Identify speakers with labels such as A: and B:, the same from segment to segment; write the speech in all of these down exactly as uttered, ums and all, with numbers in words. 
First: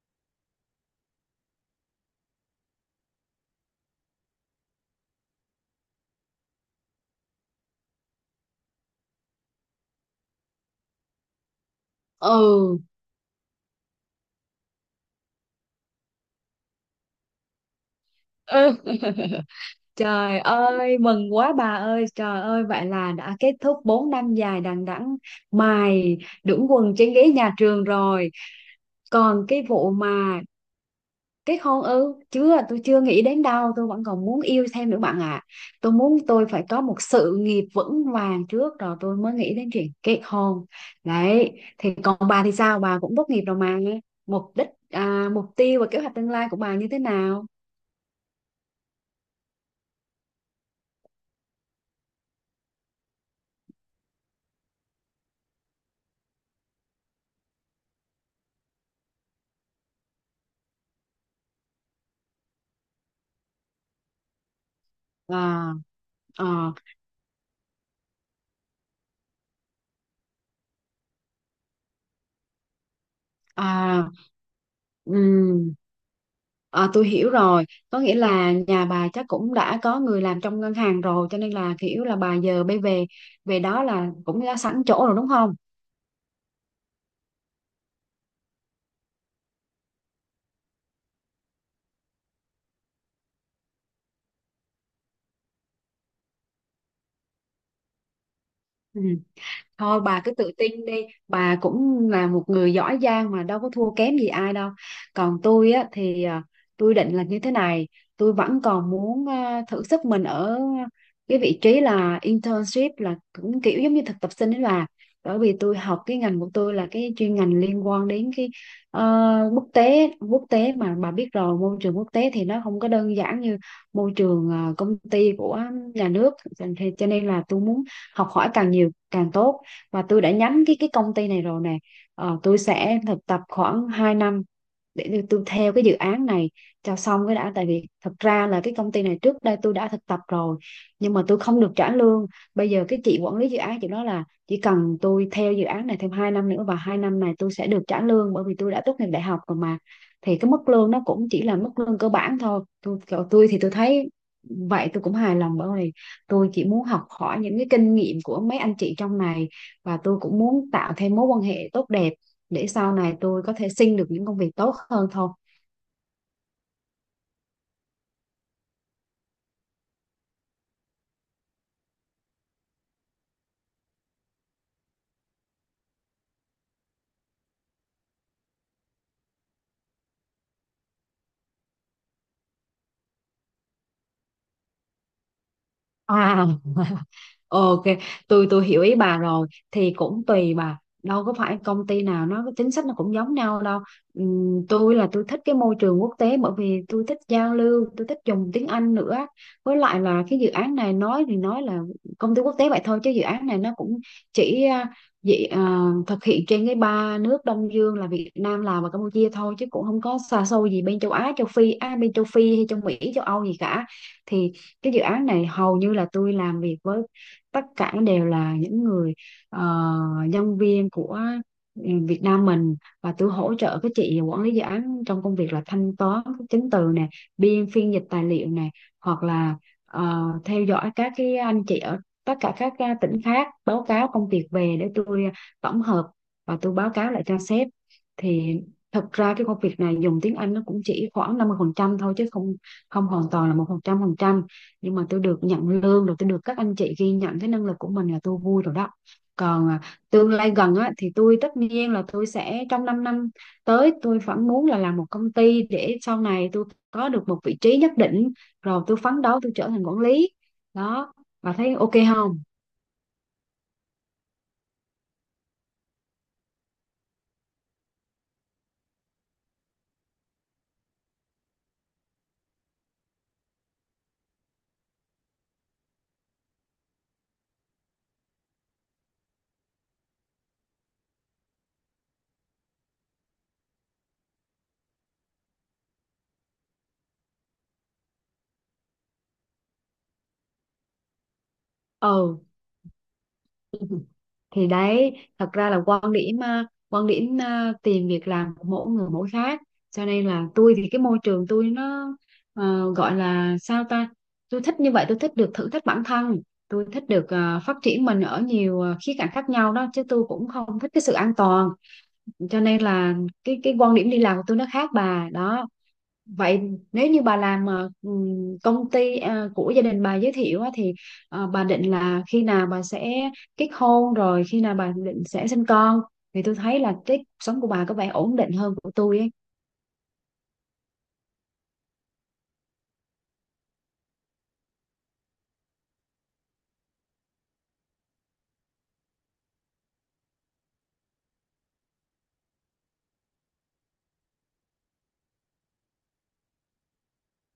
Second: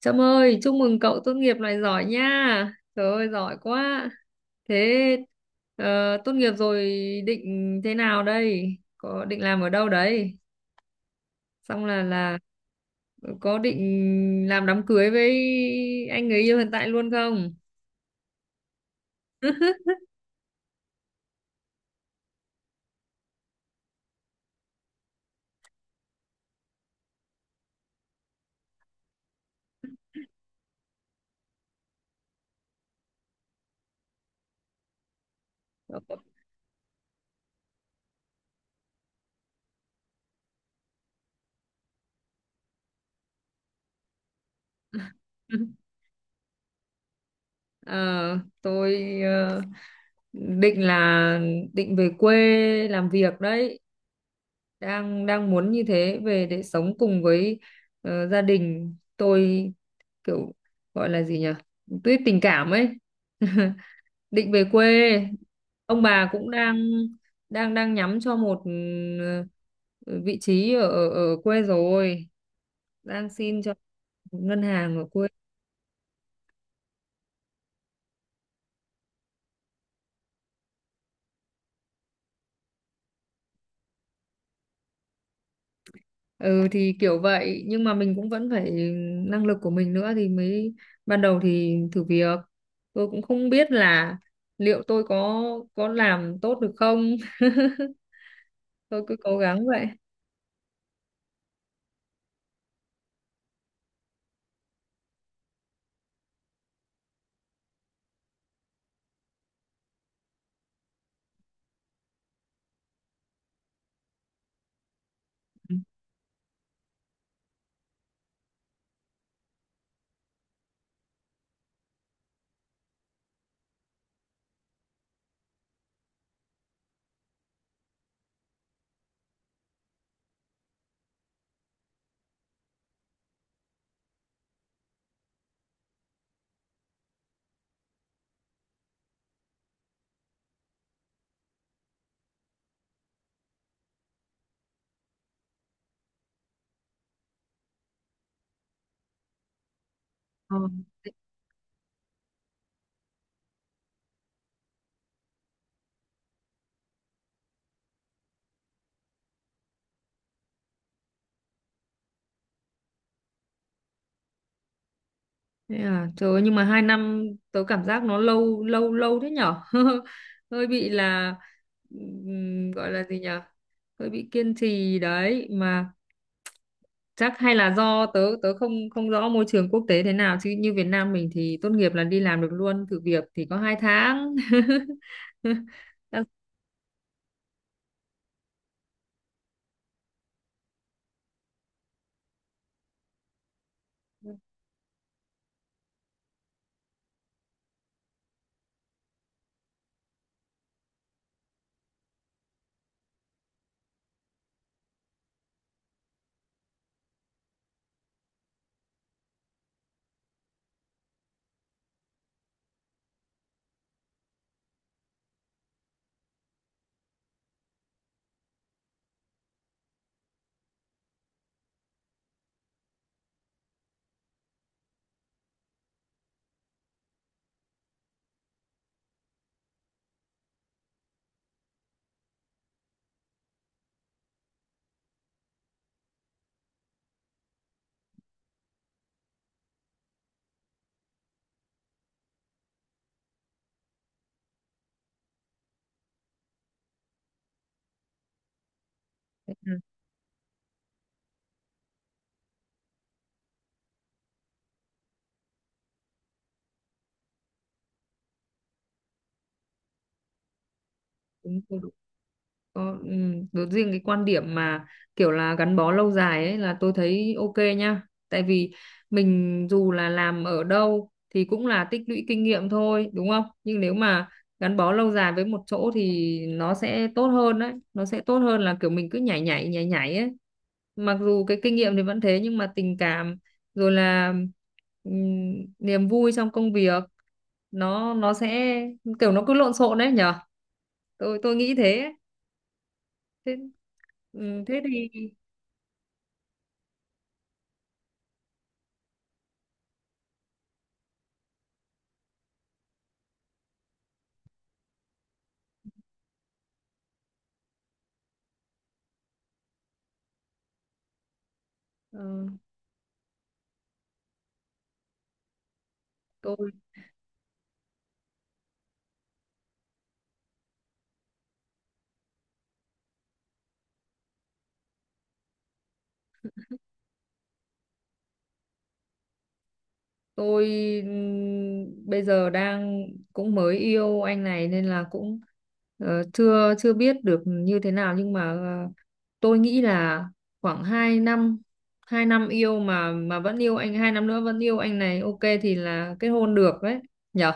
A: Trâm ơi, chúc mừng cậu tốt nghiệp này giỏi nha. Trời ơi, giỏi quá. Thế ờ, tốt nghiệp rồi định thế nào đây? Có định làm ở đâu đấy? Xong là là
B: Ừ.
A: có định làm đám cưới với anh người yêu hiện tại luôn không?
B: Ừ. Trời ơi, mừng quá bà ơi, trời ơi, vậy là đã kết thúc bốn năm dài đằng đẵng mài đũng quần trên ghế nhà trường rồi. Còn cái vụ mà kết hôn ư, chưa, tôi chưa nghĩ đến đâu, tôi vẫn còn muốn yêu thêm nữa bạn ạ. Tôi muốn tôi phải có một sự nghiệp vững vàng trước rồi tôi mới nghĩ đến chuyện kết hôn. Đấy, thì còn bà thì sao, bà cũng tốt nghiệp rồi mà, mục đích, à, mục tiêu và kế hoạch tương lai của bà như thế nào?
A: Ờ, tôi ờ, định là định về quê làm việc đấy. Đang đang muốn như thế về để sống cùng với ờ, gia đình. Tôi kiểu gọi là gì nhỉ, tuy tình cảm ấy. Định về quê,
B: À.
A: ông bà cũng
B: À.
A: đang đang đang nhắm cho một, ừ, vị trí ở ở ở quê rồi, đang xin cho
B: À.
A: một ngân hàng ở quê.
B: Ừm, à, tôi hiểu rồi, có nghĩa là nhà bà chắc cũng đã có người làm trong ngân hàng rồi cho nên là kiểu là bà giờ bây về về đó là cũng đã sẵn chỗ rồi đúng không?
A: Ừ thì kiểu vậy, nhưng mà mình cũng vẫn phải năng lực của mình nữa thì mới, ban đầu thì thử việc, tôi cũng không biết là liệu tôi có có làm tốt được không.
B: Ừ,
A: Tôi cứ cố gắng vậy.
B: thôi bà cứ tự tin đi, bà cũng là một người giỏi giang mà đâu có thua kém gì ai đâu. Còn tôi á thì à, tôi định là như thế này, tôi vẫn còn muốn à, thử sức mình ở cái vị trí là internship, là cũng kiểu giống như thực tập sinh đấy bà. Bởi vì tôi học cái ngành của tôi là cái chuyên ngành liên quan đến cái ờ, quốc tế, quốc tế mà bà biết rồi, môi trường quốc tế thì nó không có đơn giản như môi trường ờ, công ty của nhà nước, cho cho nên là tôi muốn học hỏi càng nhiều càng tốt, và tôi đã nhắm cái cái công ty này rồi nè. Ờ, tôi sẽ thực tập khoảng hai năm để tôi tôi theo cái dự án này cho xong cái đã, tại vì thật ra là cái công ty này trước đây tôi đã thực tập rồi nhưng mà tôi không được trả lương. Bây giờ cái chị quản lý dự án, chị nói là chỉ cần tôi theo dự án này thêm hai năm nữa và hai năm này tôi sẽ được trả lương bởi vì tôi đã tốt nghiệp đại học rồi mà. Thì cái
A: Ờ.
B: mức lương nó cũng chỉ là mức lương cơ bản thôi. Tôi tôi thì tôi thấy vậy tôi cũng hài lòng, bởi vì tôi chỉ muốn học hỏi những cái kinh nghiệm của mấy anh chị trong này, và tôi cũng muốn tạo thêm mối quan hệ tốt đẹp để sau này tôi có thể xin được những công việc tốt hơn thôi.
A: Thế à, trời ơi, nhưng mà hai năm tớ cảm giác nó lâu lâu lâu thế nhở. Hơi bị là, ừm, gọi là gì nhở, hơi bị kiên trì đấy mà. Chắc hay là do tớ tớ không không rõ môi trường quốc tế thế nào, chứ như Việt Nam mình thì tốt nghiệp là đi làm được luôn, thử việc thì có hai tháng. Chắc
B: À. Ờ, ok, tôi tôi hiểu ý bà rồi, thì cũng tùy bà, đâu có phải công ty nào nó cái chính sách nó cũng giống nhau đâu. Ừm, tôi là tôi thích cái môi trường quốc tế, bởi vì tôi thích giao lưu, tôi thích dùng tiếng Anh nữa, với lại là cái dự án này nói thì nói là công ty quốc tế vậy thôi chứ dự án này nó cũng chỉ à, dị, à, thực hiện trên cái ba nước Đông Dương là Việt Nam, Lào và Campuchia thôi, chứ cũng không có xa xôi gì bên châu Á, châu Phi, à, bên châu Phi hay châu Mỹ, châu Âu gì cả. Thì cái dự án này hầu như là tôi làm việc với tất cả đều là những người ờ, nhân viên của, ừ, Việt Nam mình, và tôi hỗ trợ các chị quản lý dự án trong công việc là thanh toán các chứng từ nè, biên phiên dịch tài liệu nè, hoặc là ờ, theo dõi các cái anh chị ở tất cả các ờ, tỉnh khác báo cáo công việc về để tôi à, tổng hợp và tôi báo cáo lại cho sếp. Thì thật ra cái công việc này dùng tiếng Anh nó cũng chỉ khoảng năm mươi phần trăm thôi chứ không không hoàn toàn là một trăm phần trăm, nhưng mà tôi được nhận lương rồi, tôi được các anh chị ghi nhận cái năng lực của mình là tôi vui rồi đó.
A: thế.
B: Còn à, tương lai gần á, thì tôi tất nhiên là tôi sẽ trong 5 năm tới tôi vẫn muốn là làm một công ty để sau này tôi có được một vị trí nhất định rồi tôi phấn đấu tôi trở thành quản lý đó, bà
A: Đúng
B: thấy
A: rồi, đúng.
B: ok không?
A: Có, ừ, đối riêng cái quan điểm mà kiểu là gắn bó lâu dài ấy là tôi thấy ok nha. Tại vì mình dù là làm ở đâu thì cũng là tích lũy kinh nghiệm thôi, đúng không? Nhưng nếu mà gắn bó lâu dài với một chỗ thì nó sẽ tốt hơn đấy. Nó sẽ tốt hơn là kiểu mình cứ nhảy nhảy nhảy nhảy ấy. Mặc dù cái kinh nghiệm thì vẫn thế, nhưng mà tình cảm rồi là, ừm, niềm vui trong công việc, nó nó sẽ kiểu nó cứ lộn xộn đấy nhở. Tôi tôi nghĩ thế.
B: Ừ,
A: Thế, ừ,
B: thì
A: thế thì
B: đấy thật ra là quan điểm ờ, quan điểm ờ, tìm việc làm của mỗi người mỗi khác, cho nên là tôi thì cái môi trường tôi nó ờ, gọi là sao ta, tôi thích như vậy, tôi thích được thử thách bản thân, tôi thích được ờ, phát triển mình ở nhiều ờ, khía cạnh khác nhau đó, chứ tôi cũng không thích cái sự an toàn,
A: ờ,
B: cho nên là cái cái quan điểm đi làm của tôi nó khác bà đó. Vậy
A: tôi
B: nếu như bà làm ờ, ừm, công ty ờ, của gia đình bà giới thiệu á, thì ờ, bà định là khi nào bà sẽ kết hôn, rồi khi nào bà định sẽ sinh con, thì tôi thấy là cái cuộc sống của bà có vẻ ổn định hơn của tôi ấy.
A: tôi ừm, bây giờ đang cũng mới yêu anh này nên là cũng ờ, chưa chưa biết được như thế nào, nhưng mà ờ, tôi nghĩ là khoảng hai năm, hai năm yêu mà mà vẫn yêu anh, hai năm nữa vẫn yêu anh này ok thì là kết hôn được đấy nhở.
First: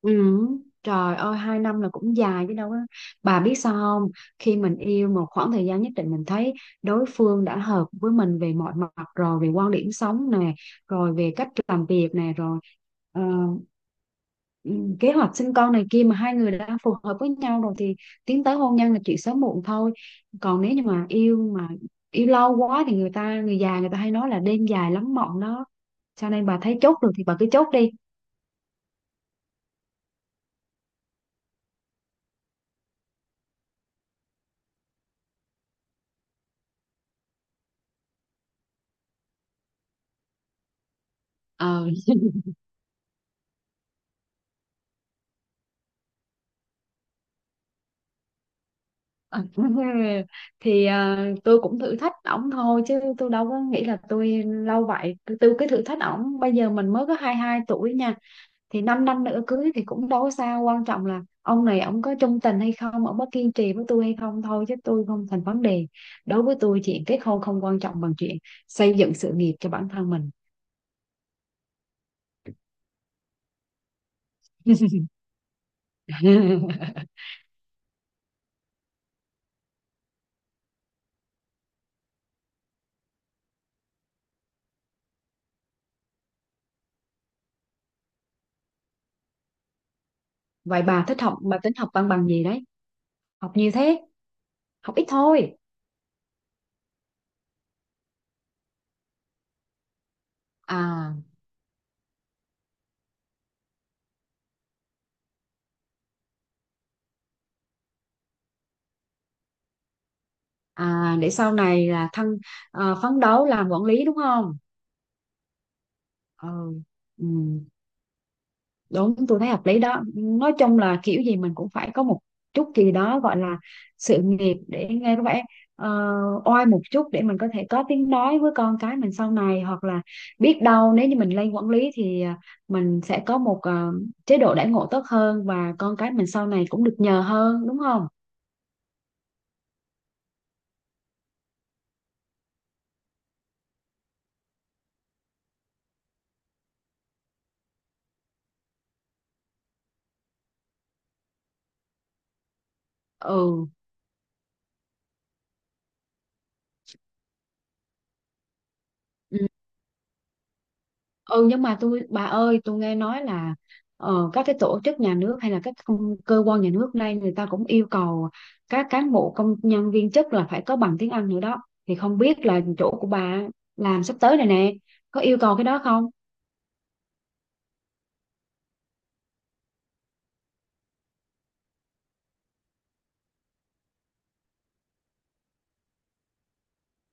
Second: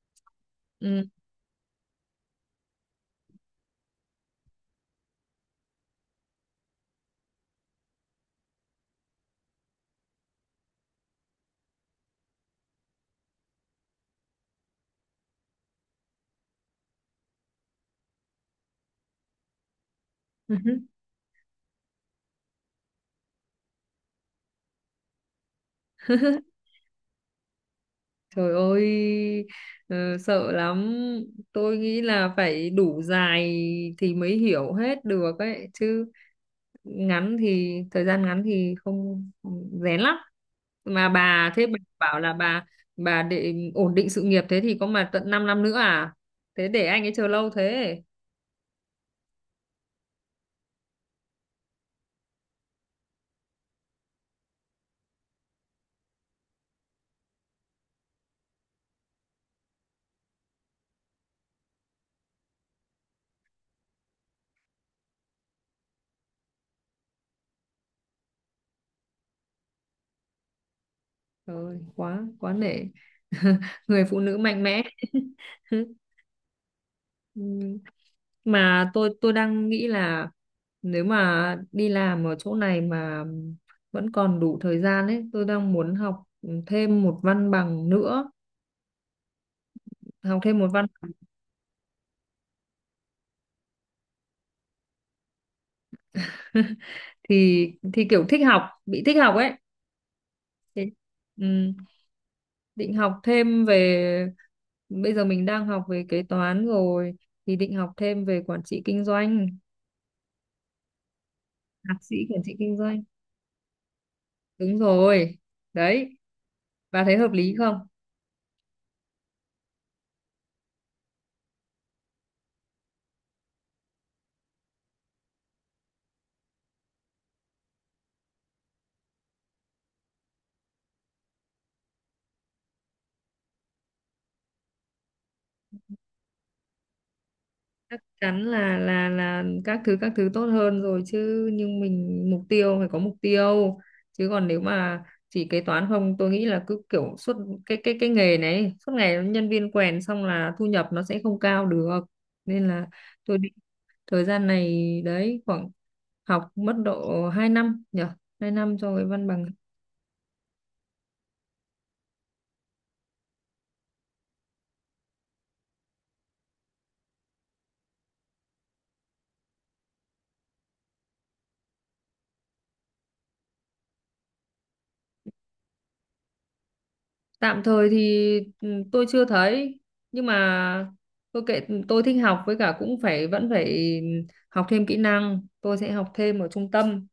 B: Ừ. Trời ơi, hai năm là cũng dài chứ đâu á. Bà biết sao không? Khi mình yêu một khoảng thời gian nhất định, mình thấy đối phương đã hợp với mình về mọi mặt rồi, về quan điểm sống nè, rồi về cách làm việc nè, rồi ờ, ừ, kế hoạch sinh con này kia, mà hai người đã phù hợp với nhau rồi thì tiến tới hôn nhân là chuyện sớm muộn thôi.
A: Ừ.
B: Còn nếu như mà yêu mà yêu lâu quá thì người ta, người già người ta hay nói là đêm dài lắm mộng đó, cho nên bà thấy chốt được thì bà cứ chốt đi.
A: Trời ơi, ờ, sợ lắm. Tôi nghĩ là phải đủ dài thì mới hiểu hết được ấy, chứ ngắn thì thời gian ngắn thì không rén lắm. Mà bà thế bà
B: Ờ.
A: bảo là bà bà để ổn định sự nghiệp thế thì có mà tận 5 năm nữa à? Thế để anh ấy chờ lâu thế.
B: Ờ, thì ờ, tôi cũng thử thách ổng thôi chứ tôi đâu có nghĩ là tôi lâu vậy, tôi, tôi cứ thử thách ổng, bây giờ mình mới có hai mươi hai tuổi nha, thì 5 năm nữa cưới thì cũng đâu có sao, quan trọng là ông này ổng có trung tình hay không, ổng có kiên trì với tôi hay không thôi chứ tôi không thành vấn đề. Đối với tôi chuyện kết hôn không quan trọng bằng chuyện xây dựng sự nghiệp cho bản thân mình.
A: Trời ơi, quá quá nể. Người phụ nữ mạnh mẽ. Ừm, mà tôi tôi đang nghĩ là nếu mà đi làm ở chỗ này mà vẫn còn đủ thời gian ấy, tôi đang muốn học thêm một văn bằng nữa, học thêm một
B: Vậy
A: văn
B: bà
A: bằng.
B: thích học bà tính học văn bằng gì đấy, học nhiều thế, học ít thôi.
A: thì thì kiểu thích học, bị thích học ấy. Thế,
B: À.
A: ừm, định học thêm về, bây giờ mình đang học về kế toán rồi thì định học thêm về quản trị kinh doanh,
B: À, để sau này
A: thạc
B: là
A: sĩ
B: thân,
A: quản trị kinh
B: ờ,
A: doanh.
B: phấn đấu làm quản lý đúng không?
A: Đúng rồi. Đấy,
B: Ừ.
A: bà thấy
B: Ừ.
A: hợp lý không?
B: Đúng, tôi thấy hợp lý đó, nói chung là kiểu gì mình cũng phải có một chút gì đó gọi là sự nghiệp để nghe có vẻ ờ, oai một chút, để mình có thể có tiếng nói với con cái mình sau này, hoặc là biết đâu nếu như mình lên quản lý thì à, mình sẽ có một ờ, chế độ đãi ngộ tốt hơn và con cái mình sau này cũng được nhờ hơn, đúng
A: Chắc
B: không?
A: chắn là là là các thứ, các thứ tốt hơn rồi chứ, nhưng mình mục tiêu phải có mục tiêu, chứ còn nếu mà chỉ kế toán không, tôi nghĩ là cứ kiểu suốt cái cái cái nghề này suốt ngày nhân viên quèn, xong là thu nhập nó sẽ không cao được, nên là tôi định
B: Ừ.
A: thời gian này đấy khoảng học mất độ hai năm nhở, hai năm cho cái văn
B: Ừ.
A: bằng.
B: Ừ, nhưng mà tôi bà ơi, tôi nghe nói là ờ, các cái tổ chức nhà nước hay là các công- cơ quan nhà nước nay người ta cũng yêu cầu các cán bộ công nhân viên chức là phải có bằng tiếng Anh nữa đó, thì không biết là chỗ của bà làm sắp tới này nè có yêu cầu cái đó không.
A: Tạm thời thì, ừ, tôi chưa thấy, nhưng mà tôi kệ, tôi thích học với cả cũng phải vẫn phải học thêm kỹ năng, tôi sẽ học thêm ở trung tâm,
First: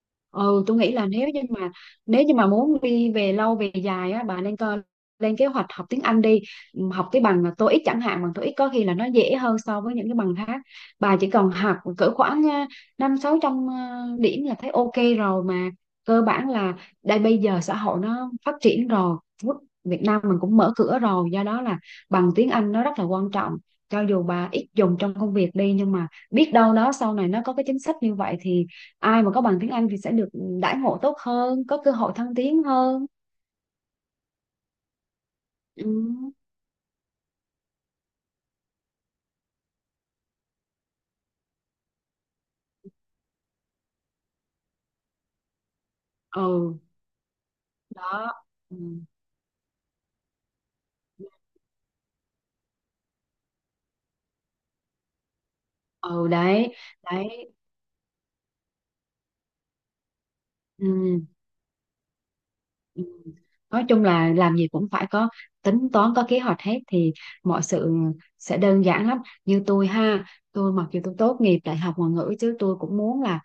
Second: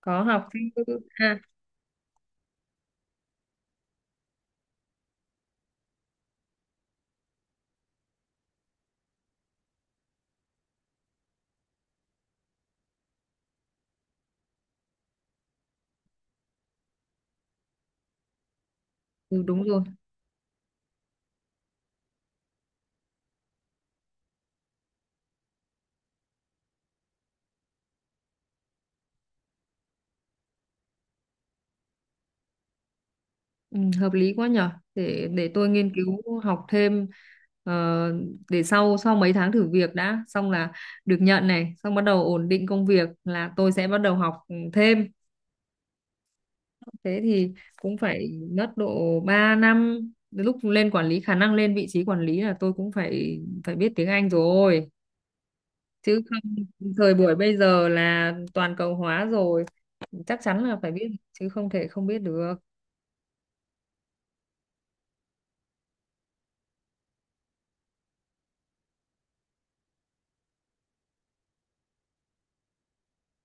A: có học
B: Ừ, tôi nghĩ
A: thêm,
B: là nếu
A: à,
B: như mà nếu như mà muốn đi về lâu về dài á, bà nên coi lên kế hoạch học tiếng Anh đi. Ừm, học cái bằng tô ích chẳng hạn, bằng tô ích có khi là nó dễ hơn so với những cái bằng khác, bà chỉ cần học cỡ khoảng ờ, năm sáu trăm ờ, điểm là thấy ok rồi mà, cơ bản là đây bây giờ xã hội nó phát triển rồi.
A: ừ,
B: Quốc-
A: đúng rồi.
B: Việt Nam mình cũng mở cửa rồi, do đó là bằng tiếng Anh nó rất là quan trọng, cho dù bà ít dùng trong công việc đi nhưng mà biết đâu đó sau này nó có cái chính sách như vậy thì ai mà có bằng tiếng Anh thì sẽ được đãi ngộ tốt hơn, có cơ hội thăng tiến hơn.
A: Ừ, hợp lý quá nhở, để để tôi
B: Ừ.
A: nghiên cứu học thêm. ờ, để sau, sau mấy tháng thử việc đã xong là được nhận này, xong bắt đầu ổn định công việc là tôi sẽ bắt đầu học thêm.
B: Ừ.
A: Thế thì cũng phải
B: Đó.
A: mất
B: Ừ,
A: độ ba năm. Lúc lên quản lý, khả năng lên vị trí quản lý là tôi cũng phải phải biết tiếng Anh rồi, chứ
B: ừ.
A: không
B: Đấy.
A: thời buổi
B: Đấy.
A: bây giờ là toàn cầu hóa rồi, chắc chắn là phải biết
B: Ừ.
A: chứ không thể không biết được.
B: Ừ. Nói chung là làm gì cũng phải có tính toán, có kế hoạch hết thì mọi sự sẽ đơn giản lắm. Như tôi ha, tôi mặc dù tôi tốt nghiệp đại học ngoại ngữ chứ tôi cũng muốn là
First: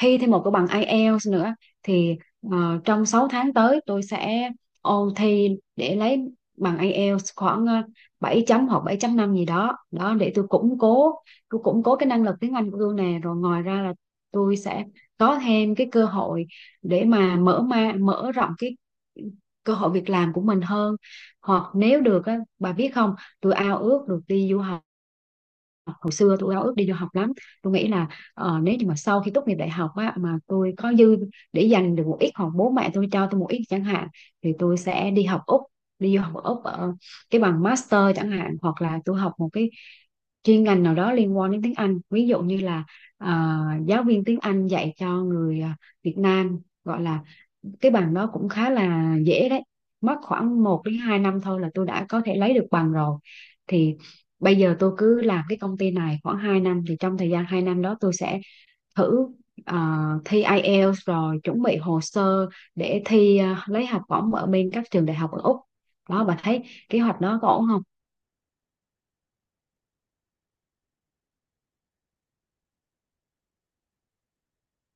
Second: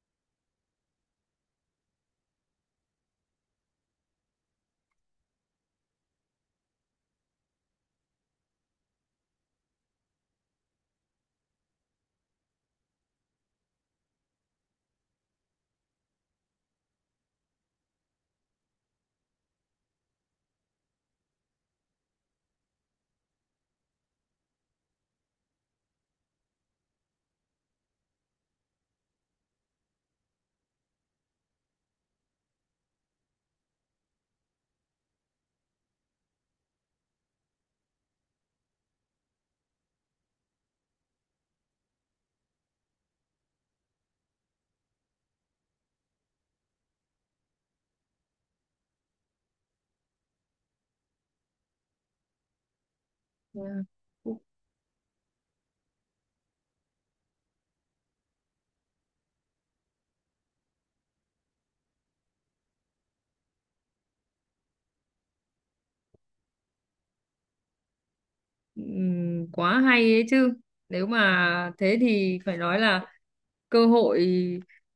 B: thi thêm một cái bằng ai eo nữa, thì ờ, trong sáu tháng tới tôi sẽ ôn thi để lấy bằng ai eo khoảng ờ, bảy chấm hoặc bảy chấm năm gì đó đó, để tôi củng cố tôi củng cố cái năng lực tiếng Anh của tôi nè, rồi ngoài ra là tôi sẽ có thêm cái cơ hội để mà mở ma mở rộng cái cơ hội việc làm của mình hơn. Hoặc nếu được á, bà biết không, tôi ao ước được đi du học, hồi xưa tôi ao ước đi du học lắm. Tôi nghĩ là ờ, nếu như mà sau khi tốt nghiệp đại học á mà tôi có dư, để dành được một ít hoặc bố mẹ tôi cho tôi một ít chẳng hạn, thì tôi sẽ đi học Úc, đi du học ở Úc ở cái bằng master chẳng hạn, hoặc là tôi học một cái chuyên ngành nào đó liên quan đến tiếng Anh, ví dụ như là ờ, giáo viên tiếng Anh dạy cho người, ờ, Việt Nam gọi là, cái bằng đó cũng khá là dễ đấy, mất khoảng một đến hai năm thôi là tôi đã có thể lấy được bằng rồi. Thì bây giờ tôi cứ làm cái công ty này khoảng hai năm, thì trong thời gian hai năm đó tôi sẽ thử ờ, thi ai eo rồi chuẩn bị hồ sơ để thi ờ, lấy học bổng ở bên các trường đại học ở Úc đó, bà thấy kế hoạch đó có ổn không?
A: Ừm, quá hay ấy chứ, nếu mà thế thì phải nói là cơ hội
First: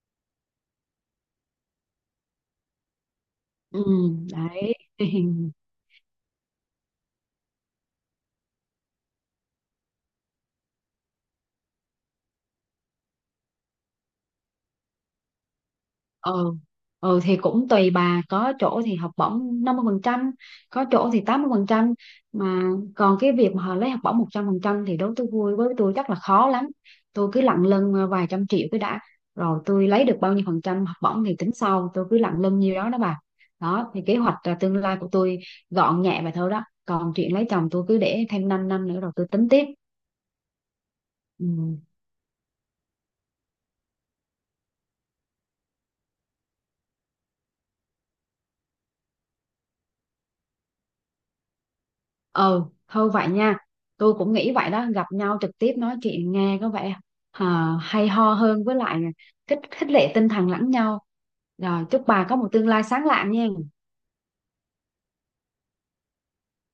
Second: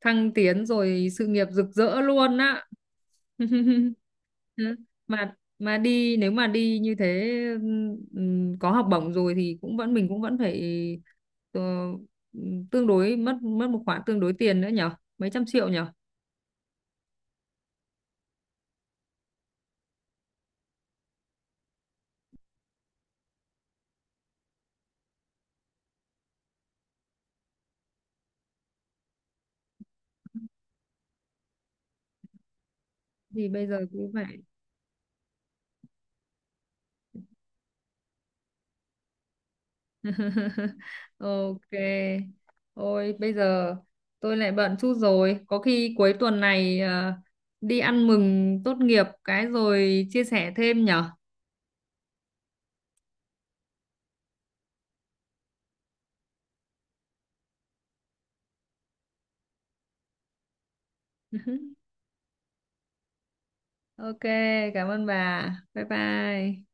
A: thăng tiến rồi sự nghiệp rực rỡ luôn á.
B: Ừ. Đấy.
A: Ừ, mà mà đi, nếu mà đi như thế, ừm, có học bổng rồi thì cũng vẫn, mình cũng vẫn phải ờ, tương đối, mất mất một khoản tương đối tiền nữa nhở, mấy trăm triệu nhở.
B: Ừ. Ừ, thì cũng tùy bà, có chỗ thì học bổng năm mươi phần trăm, có chỗ thì tám mươi phần trăm mà, còn cái việc mà họ lấy học bổng một trăm phần trăm thì đối với tôi vui, với tôi chắc là khó lắm, tôi cứ lận lưng ờ, vài trăm triệu cái đã, rồi tôi lấy được bao nhiêu phần trăm học bổng thì tính sau, tôi cứ lận lưng nhiêu đó đó bà.
A: Thì bây giờ
B: Đó, thì
A: cũng
B: kế hoạch
A: phải.
B: à, tương lai của tôi gọn nhẹ vậy thôi đó, còn chuyện lấy chồng tôi cứ để thêm 5 năm nữa rồi tôi tính tiếp.
A: Ok.
B: Ừ.
A: Ôi bây giờ tôi lại bận chút rồi. Có khi cuối tuần này ờ, đi ăn mừng tốt nghiệp cái rồi chia sẻ thêm nhở.
B: Ừ, thôi vậy nha, tôi cũng nghĩ vậy đó, gặp nhau trực tiếp nói chuyện nghe có vẻ à, hay ho hơn, với lại là kích khích lệ tinh thần lẫn nhau, rồi chúc bà có một tương lai sáng lạng nha
A: Ok, cảm ơn bà. Bye bye.